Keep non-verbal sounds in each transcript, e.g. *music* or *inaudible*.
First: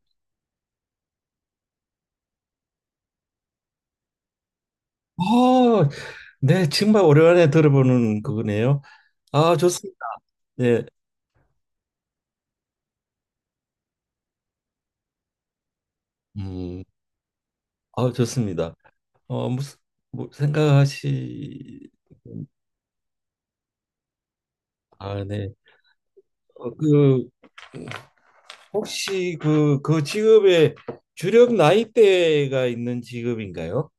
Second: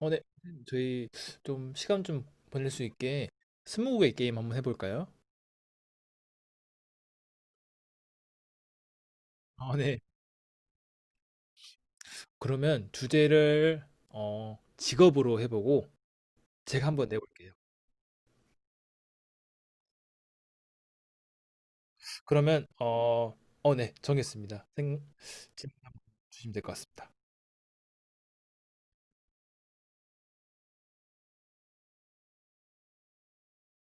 네. 선생님, 저희 좀 시간 좀 보낼 수 있게 스무고개 게임 한번 해볼까요? 어, 네, 정말 오랜만에 들어보는 그거네요. 아, 좋습니다. 네. 네, 그러면 주제를 직업으로 해보고 음, 제가 한번 내볼게요. 아, 좋습니다. 무슨 뭐 생각하시? 그러면 네. 정했습니다. 생, 아, 네. 질문 한번 주시면 될 어, 것 같습니다. 그 혹시 그 직업의 주력 나이대가 있는 직업인가요?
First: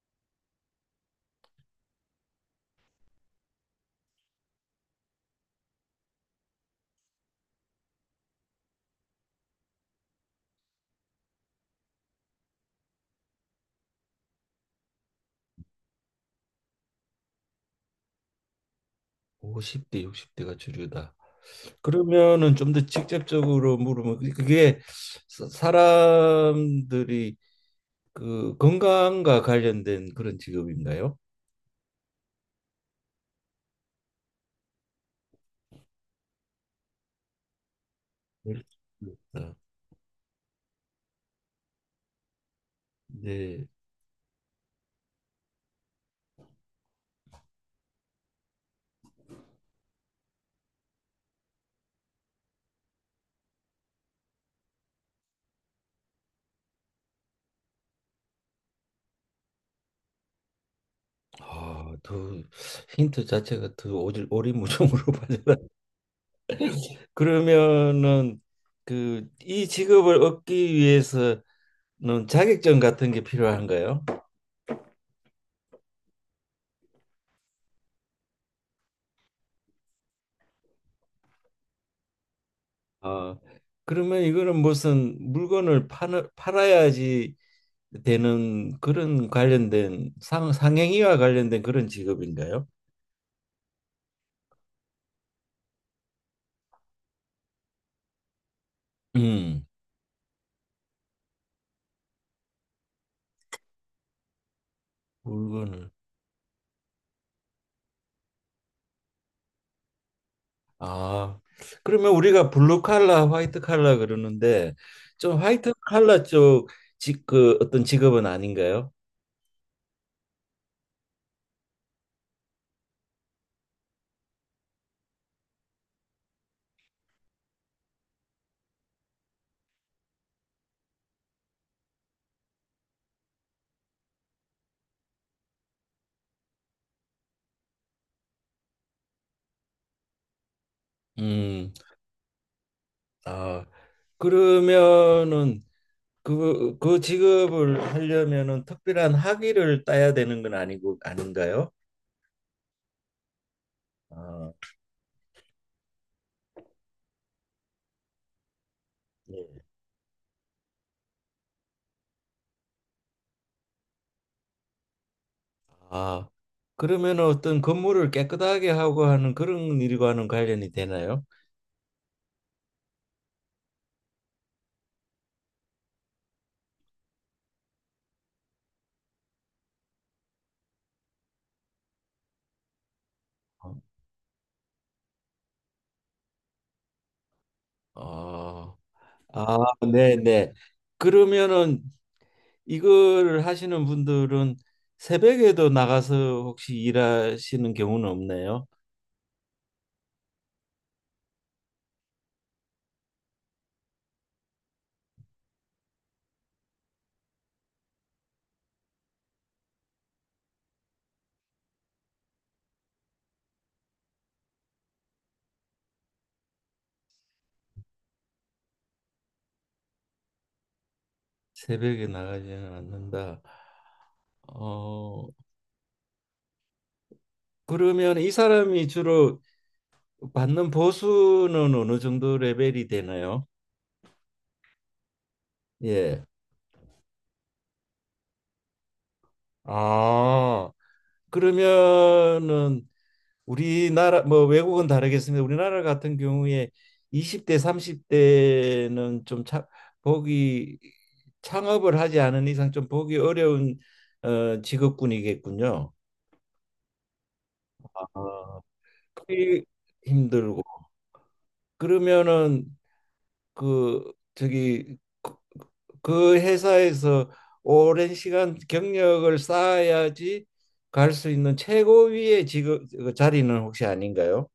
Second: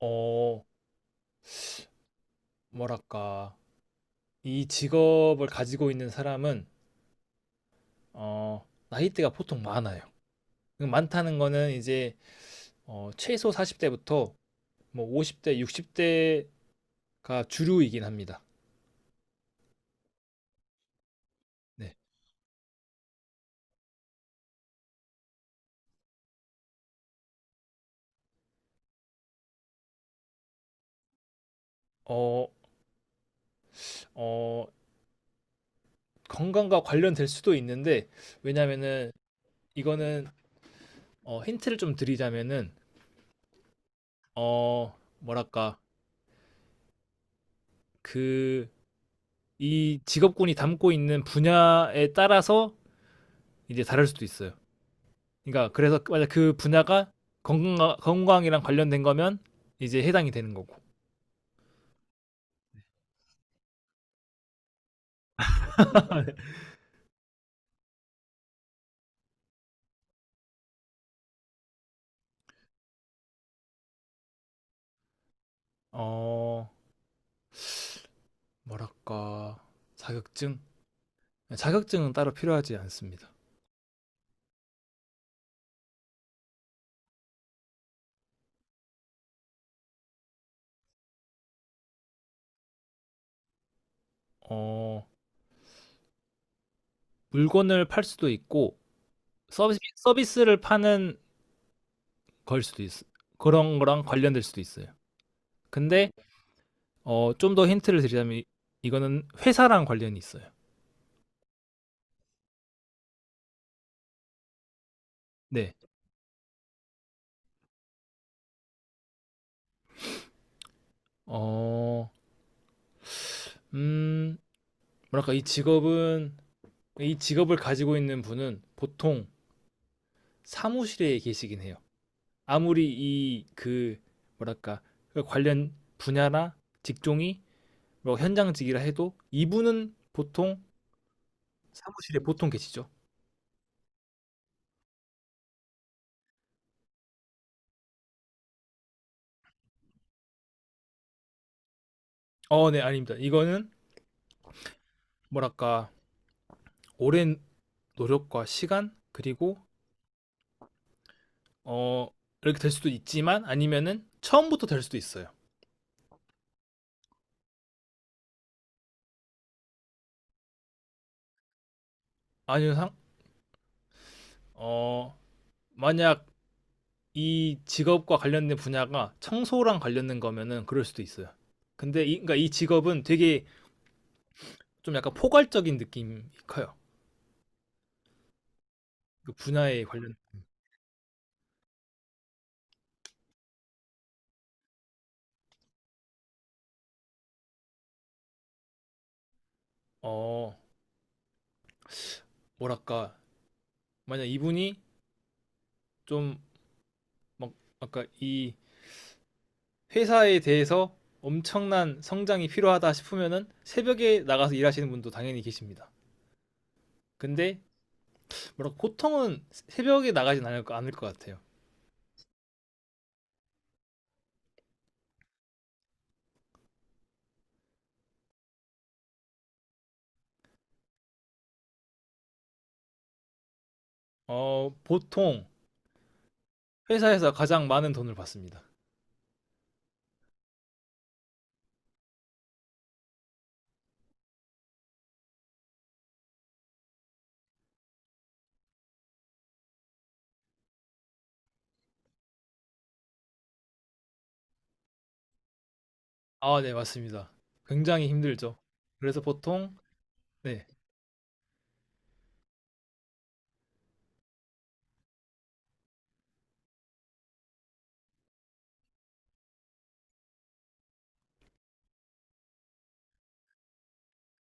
어, 뭐랄까. 이 직업을 가지고 있는 사람은 나이대가 보통 많아요. 많다는 거는 이제 최소 40대부터 뭐 50대, 60대가 주류이긴 합니다. 50대, 60대가 주류다. 네. 그러면은 좀 더 직접적으로 물으면 그게 사람들이 그 건강과 관련된 그런 직업인가요? 어, 어, 건강과 관련될 수도 있는데, 그러니까 왜냐면은, 이거는, 힌트를 좀 드리자면은, 이제 어, 뭐랄까, 그, 이 직업군이 담고 있는 분야에 따라서 이제 다를 수도 있어요. 그러니까, 그래서, 맞아, 그 분야가 건강, 건강이랑 관련된 거면 이제 해당이 되는 거고. 아더 힌트 자체가 더 오질 오리무중으로 *laughs* 빠져나. *laughs* 그러면은 그 이 직업을 얻기 위해서는 자격증 같은 게 필요한가요? 어, 뭐랄까, 자격증? 자격증은 따로 필요하지 않습니다. 아, 그러면 이거는 무슨 물건을 파는 팔아야지 되는 그런 관련된 상 상행위와 관련된 그런 직업인가요? 어, 물건을 팔 수도 있고, 음 서비스 서비스를 파는 걸 수도 있어. 그런 거랑 관련될 수도 있어요. 물건을. 근데 좀 더 힌트를 드리자면 이- 이거는 회사랑 관련이 있어요. 아, 그러면 우리가 블루 칼라, 화이트 칼라 그러는데 좀 화이트 네. 칼라 쪽 그 어떤 직업은 아닌가요? 어, 음, 뭐랄까 이 직업은 이 직업을 가지고 있는 분은 보통 사무실에 계시긴 해요. 아무리 이 그 뭐랄까 그 관련 분야나 직종이 뭐 현장직이라 해도 이분은 보통 음, 사무실에 보통 계시죠. 아, 그러면은 그 직업을 하려면은 특별한 학위를 따야 되는 건 아니고 아닌가요? 네, 아닙니다. 이거는 아, 뭐랄까 오랜 노력과 시간 그리고 네. 어 이렇게 될 수도 있지만 아니면은 처음부터 될 수도 있어요. 아, 그러면 어떤 건물을 깨끗하게 하고 하는 그런 일과는 관련이 되나요? 아니면 상, 어 만약 이 직업과 관련된 분야가 청소랑 관련된 거면은 그럴 수도 있어요. 근데 이, 그러니까 이 직업은 되게 어, 좀 약간 포괄적인 느낌이 커요. 아, 그 아, 분야에 관련 네, 네. 그러면은 이걸 하시는 분들은 새벽에도 나가서 혹시 일하시는 경우는 없네요. 어 뭐랄까 만약 이분이 좀 막 아까 이 회사에 대해서 엄청난 성장이 필요하다 싶으면은 새벽에 나가서 일하시는 분도 당연히 계십니다. 근데 뭐랄까 보통은 새벽에 나가진 않을, 거- 않을 것 같아요. 새벽에 나가지는 않는다. 어, 그러면 이 사람이 주로 받는 보수는 어느 정도 레벨이 되나요? 보통 예. 회사에서 가장 많은 돈을 받습니다. 아, 그러면은 우리나라 뭐 외국은 다르겠습니다. 우리나라 같은 경우에 20대, 30대는 좀 보기 창업을 하지 않은 이상 좀 보기 어려운 직업군이겠군요. 아, 네, 맞습니다. 굉장히 힘들죠. 아, 그래서 그게 보통 힘들고. 네. 그러면은 그 저기 그 회사에서 오랜 시간 경력을 쌓아야지 갈 수 있는 최고위의 직업, 그 자리는 혹시 아닌가요?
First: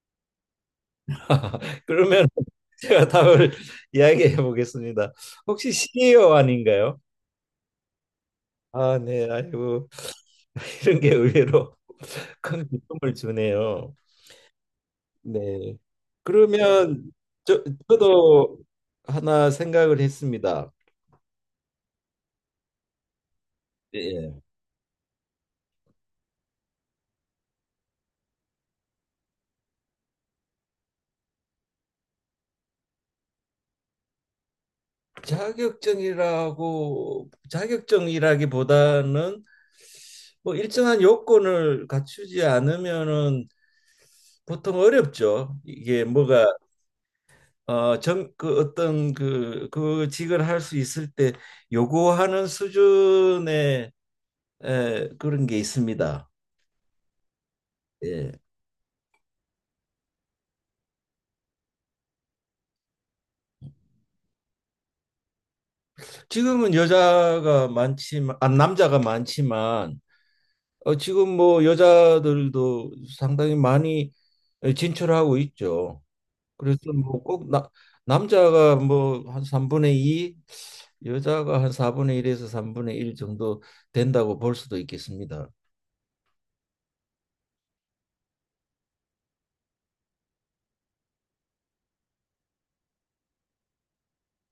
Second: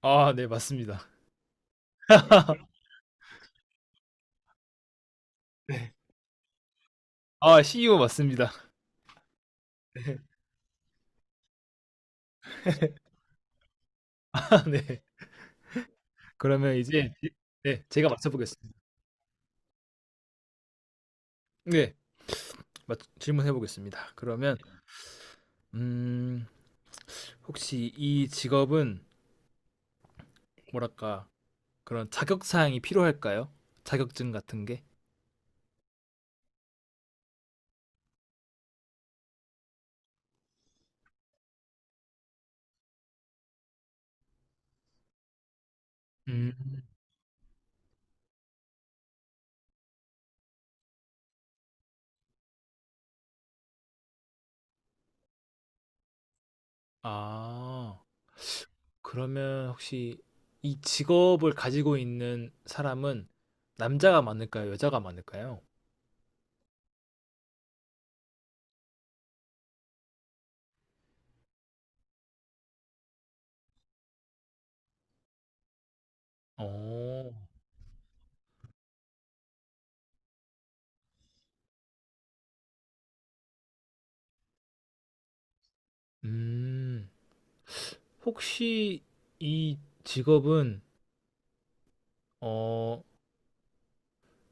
아, 네, 맞습니다. 그러면 *laughs* 제가 답을 이야기해 보겠습니다. 혹시 네. CEO 아닌가요? 아, CEO 맞습니다. 아, 네. 아이고, 네. *laughs* *laughs* 이런 게 의외로 *laughs* 큰 기쁨을 주네요. 아, 네. 네. 그러면 그러면 이제 지- 저, 네, 제가 맞춰 저도 보겠습니다. 하나 생각을 했습니다. 네. 맞, 질문해 보겠습니다. 예. 그러면 음, 혹시 이 직업은 뭐랄까? 그런 자격 사항이 필요할까요? 자격증 같은 게? 자격증이라고 자격증이라기보다는 뭐 일정한 요건을 갖추지 않으면은 보통 어렵죠. 이게 뭐가 음. 그 어떤 그 직을 할 수 있을 때 요구하는 수준의 그런 게 있습니다. 아. 예. 그러면 혹시 이 직업을 가지고 있는 사람은 남자가 많을까요? 여자가 많을까요? 지금은 여자가 많지만, 아, 남자가 많지만, 지금 뭐 여자들도 상당히 많이 진출하고 있죠. 그래서 뭐 어. 꼭 남자가 뭐 한 3분의 2, 여자가 한 4분의 1에서 3분의 1 정도 된다고 볼 수도 있겠습니다. 음. 혹시 이 직업은 어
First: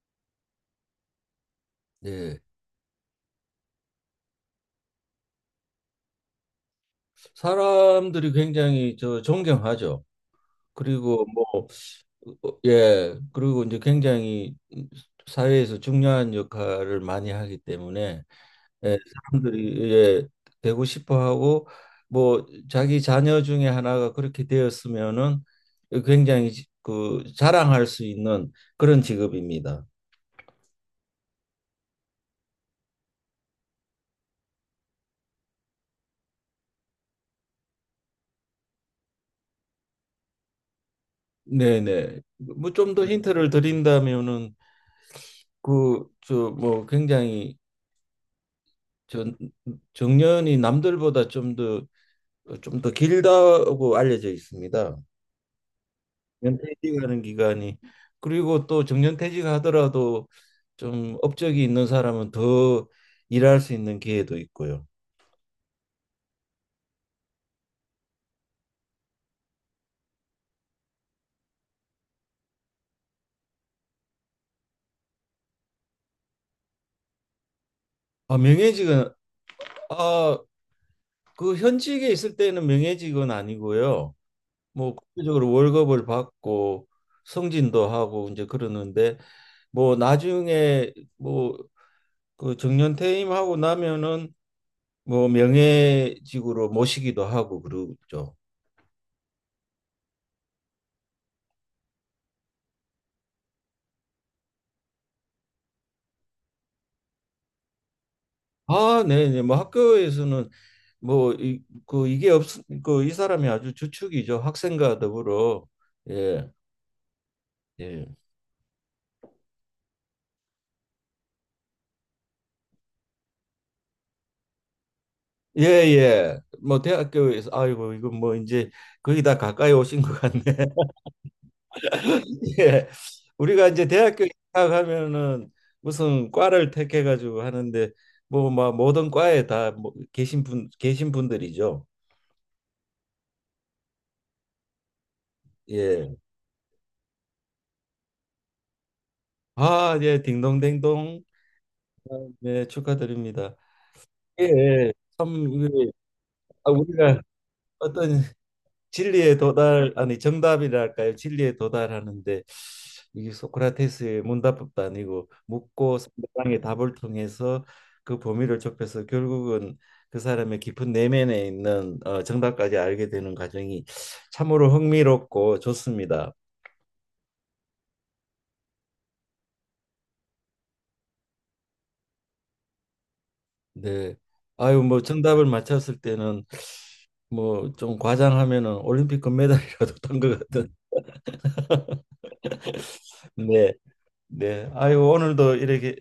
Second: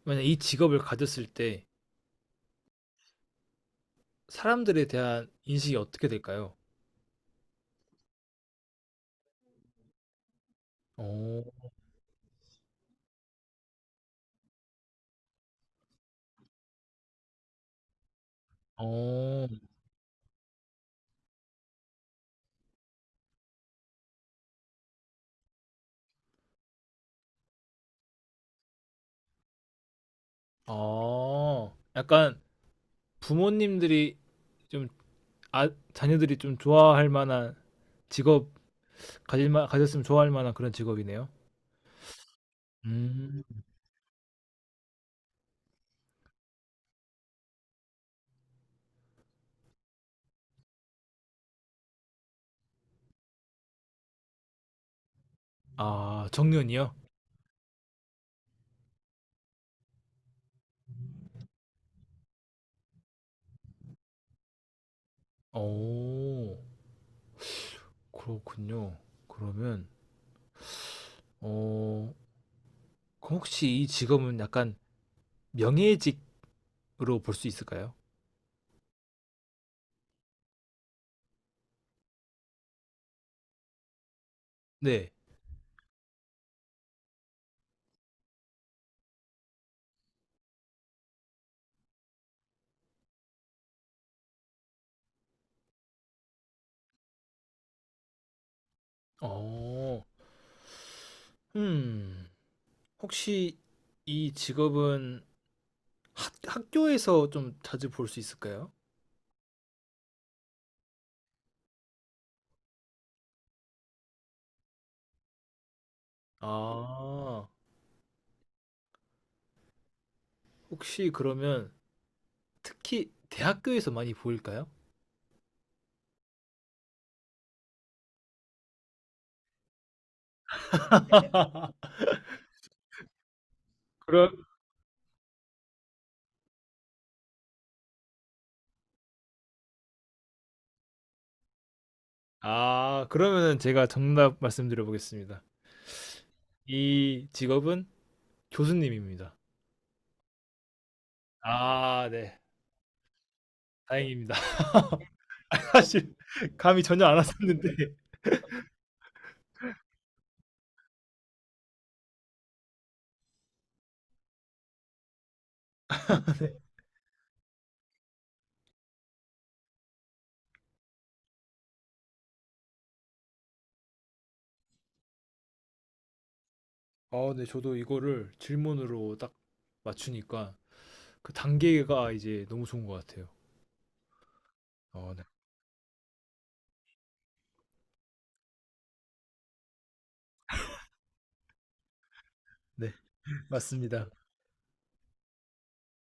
만약 이 직업을 가졌을 때 예. 사람들에 대한 인식이 어떻게 될까요? 사람들이 굉장히 저 존경하죠. 그리고 어. 뭐 예, 그리고 이제 굉장히 사회에서 중요한 역할을 많이 하기 때문에, 예, 어. 사람들이, 예, 되고 싶어 하고, 뭐 자기 자녀 중에 하나가 그렇게 되었으면은 굉장히 그 자랑할 수 있는 그런 직업입니다. 아. 약간 부모님들이 좀 아 자녀들이 좀 좋아할 만한 직업 가질 만 가졌으면 좋아할 만한 그런 직업이네요. 네네. 뭐 좀 더 힌트를 음. 드린다면은 그 저 뭐 굉장히 전 정년이 남들보다 좀 더 길다고 알려져 있습니다. 아, 정년이요? 정년퇴직하는 기간이. 그리고 또 정년퇴직하더라도 좀 업적이 있는 사람은 더 일할 수 있는 기회도 있고요. 오, 그렇군요. 그러면, 어, 그럼 혹시 이 직업은 약간 명예직으로 볼 수 있을까요? 아, 명예직은, 아, 그 현직에 있을 때는 명예직은 아니고요. 뭐 네. 국제적으로 월급을 받고 승진도 하고 이제 그러는데 뭐 나중에 뭐 그 정년 퇴임하고 나면은 뭐 명예직으로 모시기도 하고 그러죠. 어, 음, 혹시 이 직업은 학, 학교에서 좀 자주 볼 수 있을까요? 아, 네네. 뭐 학교에서는 뭐 이 그 이게 없 그 이 사람이 아주 주축이죠. 학생과 더불어. 예. 아, 예. 혹시 그러면 특히 대학교에서 많이 보일까요? 예, 예. 뭐 대학교에서 아이고 이거 뭐 이제 거의 다 가까이 오신 것 같네. *laughs* 예. 우리가 이제 대학교 그럼, 입학하면은 무슨 과를 택해 가지고 하는데 뭐 막 모든 과에 다 뭐 계신 분 계신 분들이죠. 아, 그러면은 제가 정답 말씀드려 보겠습니다. 예. 이 직업은 교수님입니다. 아, 예, 딩동댕동. 아 아, 네. 네, 축하드립니다. 다행입니다. 예, *laughs* 예. 참 이게, 사실 아, 감이 전혀 안 우리가 왔었는데. 어떤 진리에 도달, 아니 정답이랄까요, 진리에 도달하는데 이게 소크라테스의 문답법도 아니고 묻고 *laughs* 상대방의 답을 통해서 그 범위를 좁혀서 결국은 그 사람의 깊은 내면에 있는 정답까지 알게 되는 과정이 참으로 흥미롭고 좋습니다. 아 네. 저도 이거를 질문으로 딱 맞추니까 그 단계가 이제 너무 좋은 것 같아요. 네. 아유, 뭐 아 네. 정답을 맞췄을 때는 뭐 좀 과장하면은 올림픽 금메달이라도 *laughs* 탄 것 같은. *laughs* 네. 네. 맞습니다. 네. 아유, 오늘도 이렇게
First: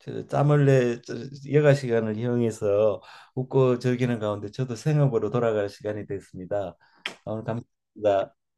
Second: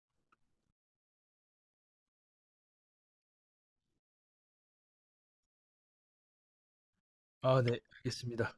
저 짬을 내 여가 시간을 이용해서 웃고 즐기는 가운데 저도 생업으로 돌아갈 시간이 됐습니다. 아, 오늘 아 네. 감사합니다. 알겠습니다.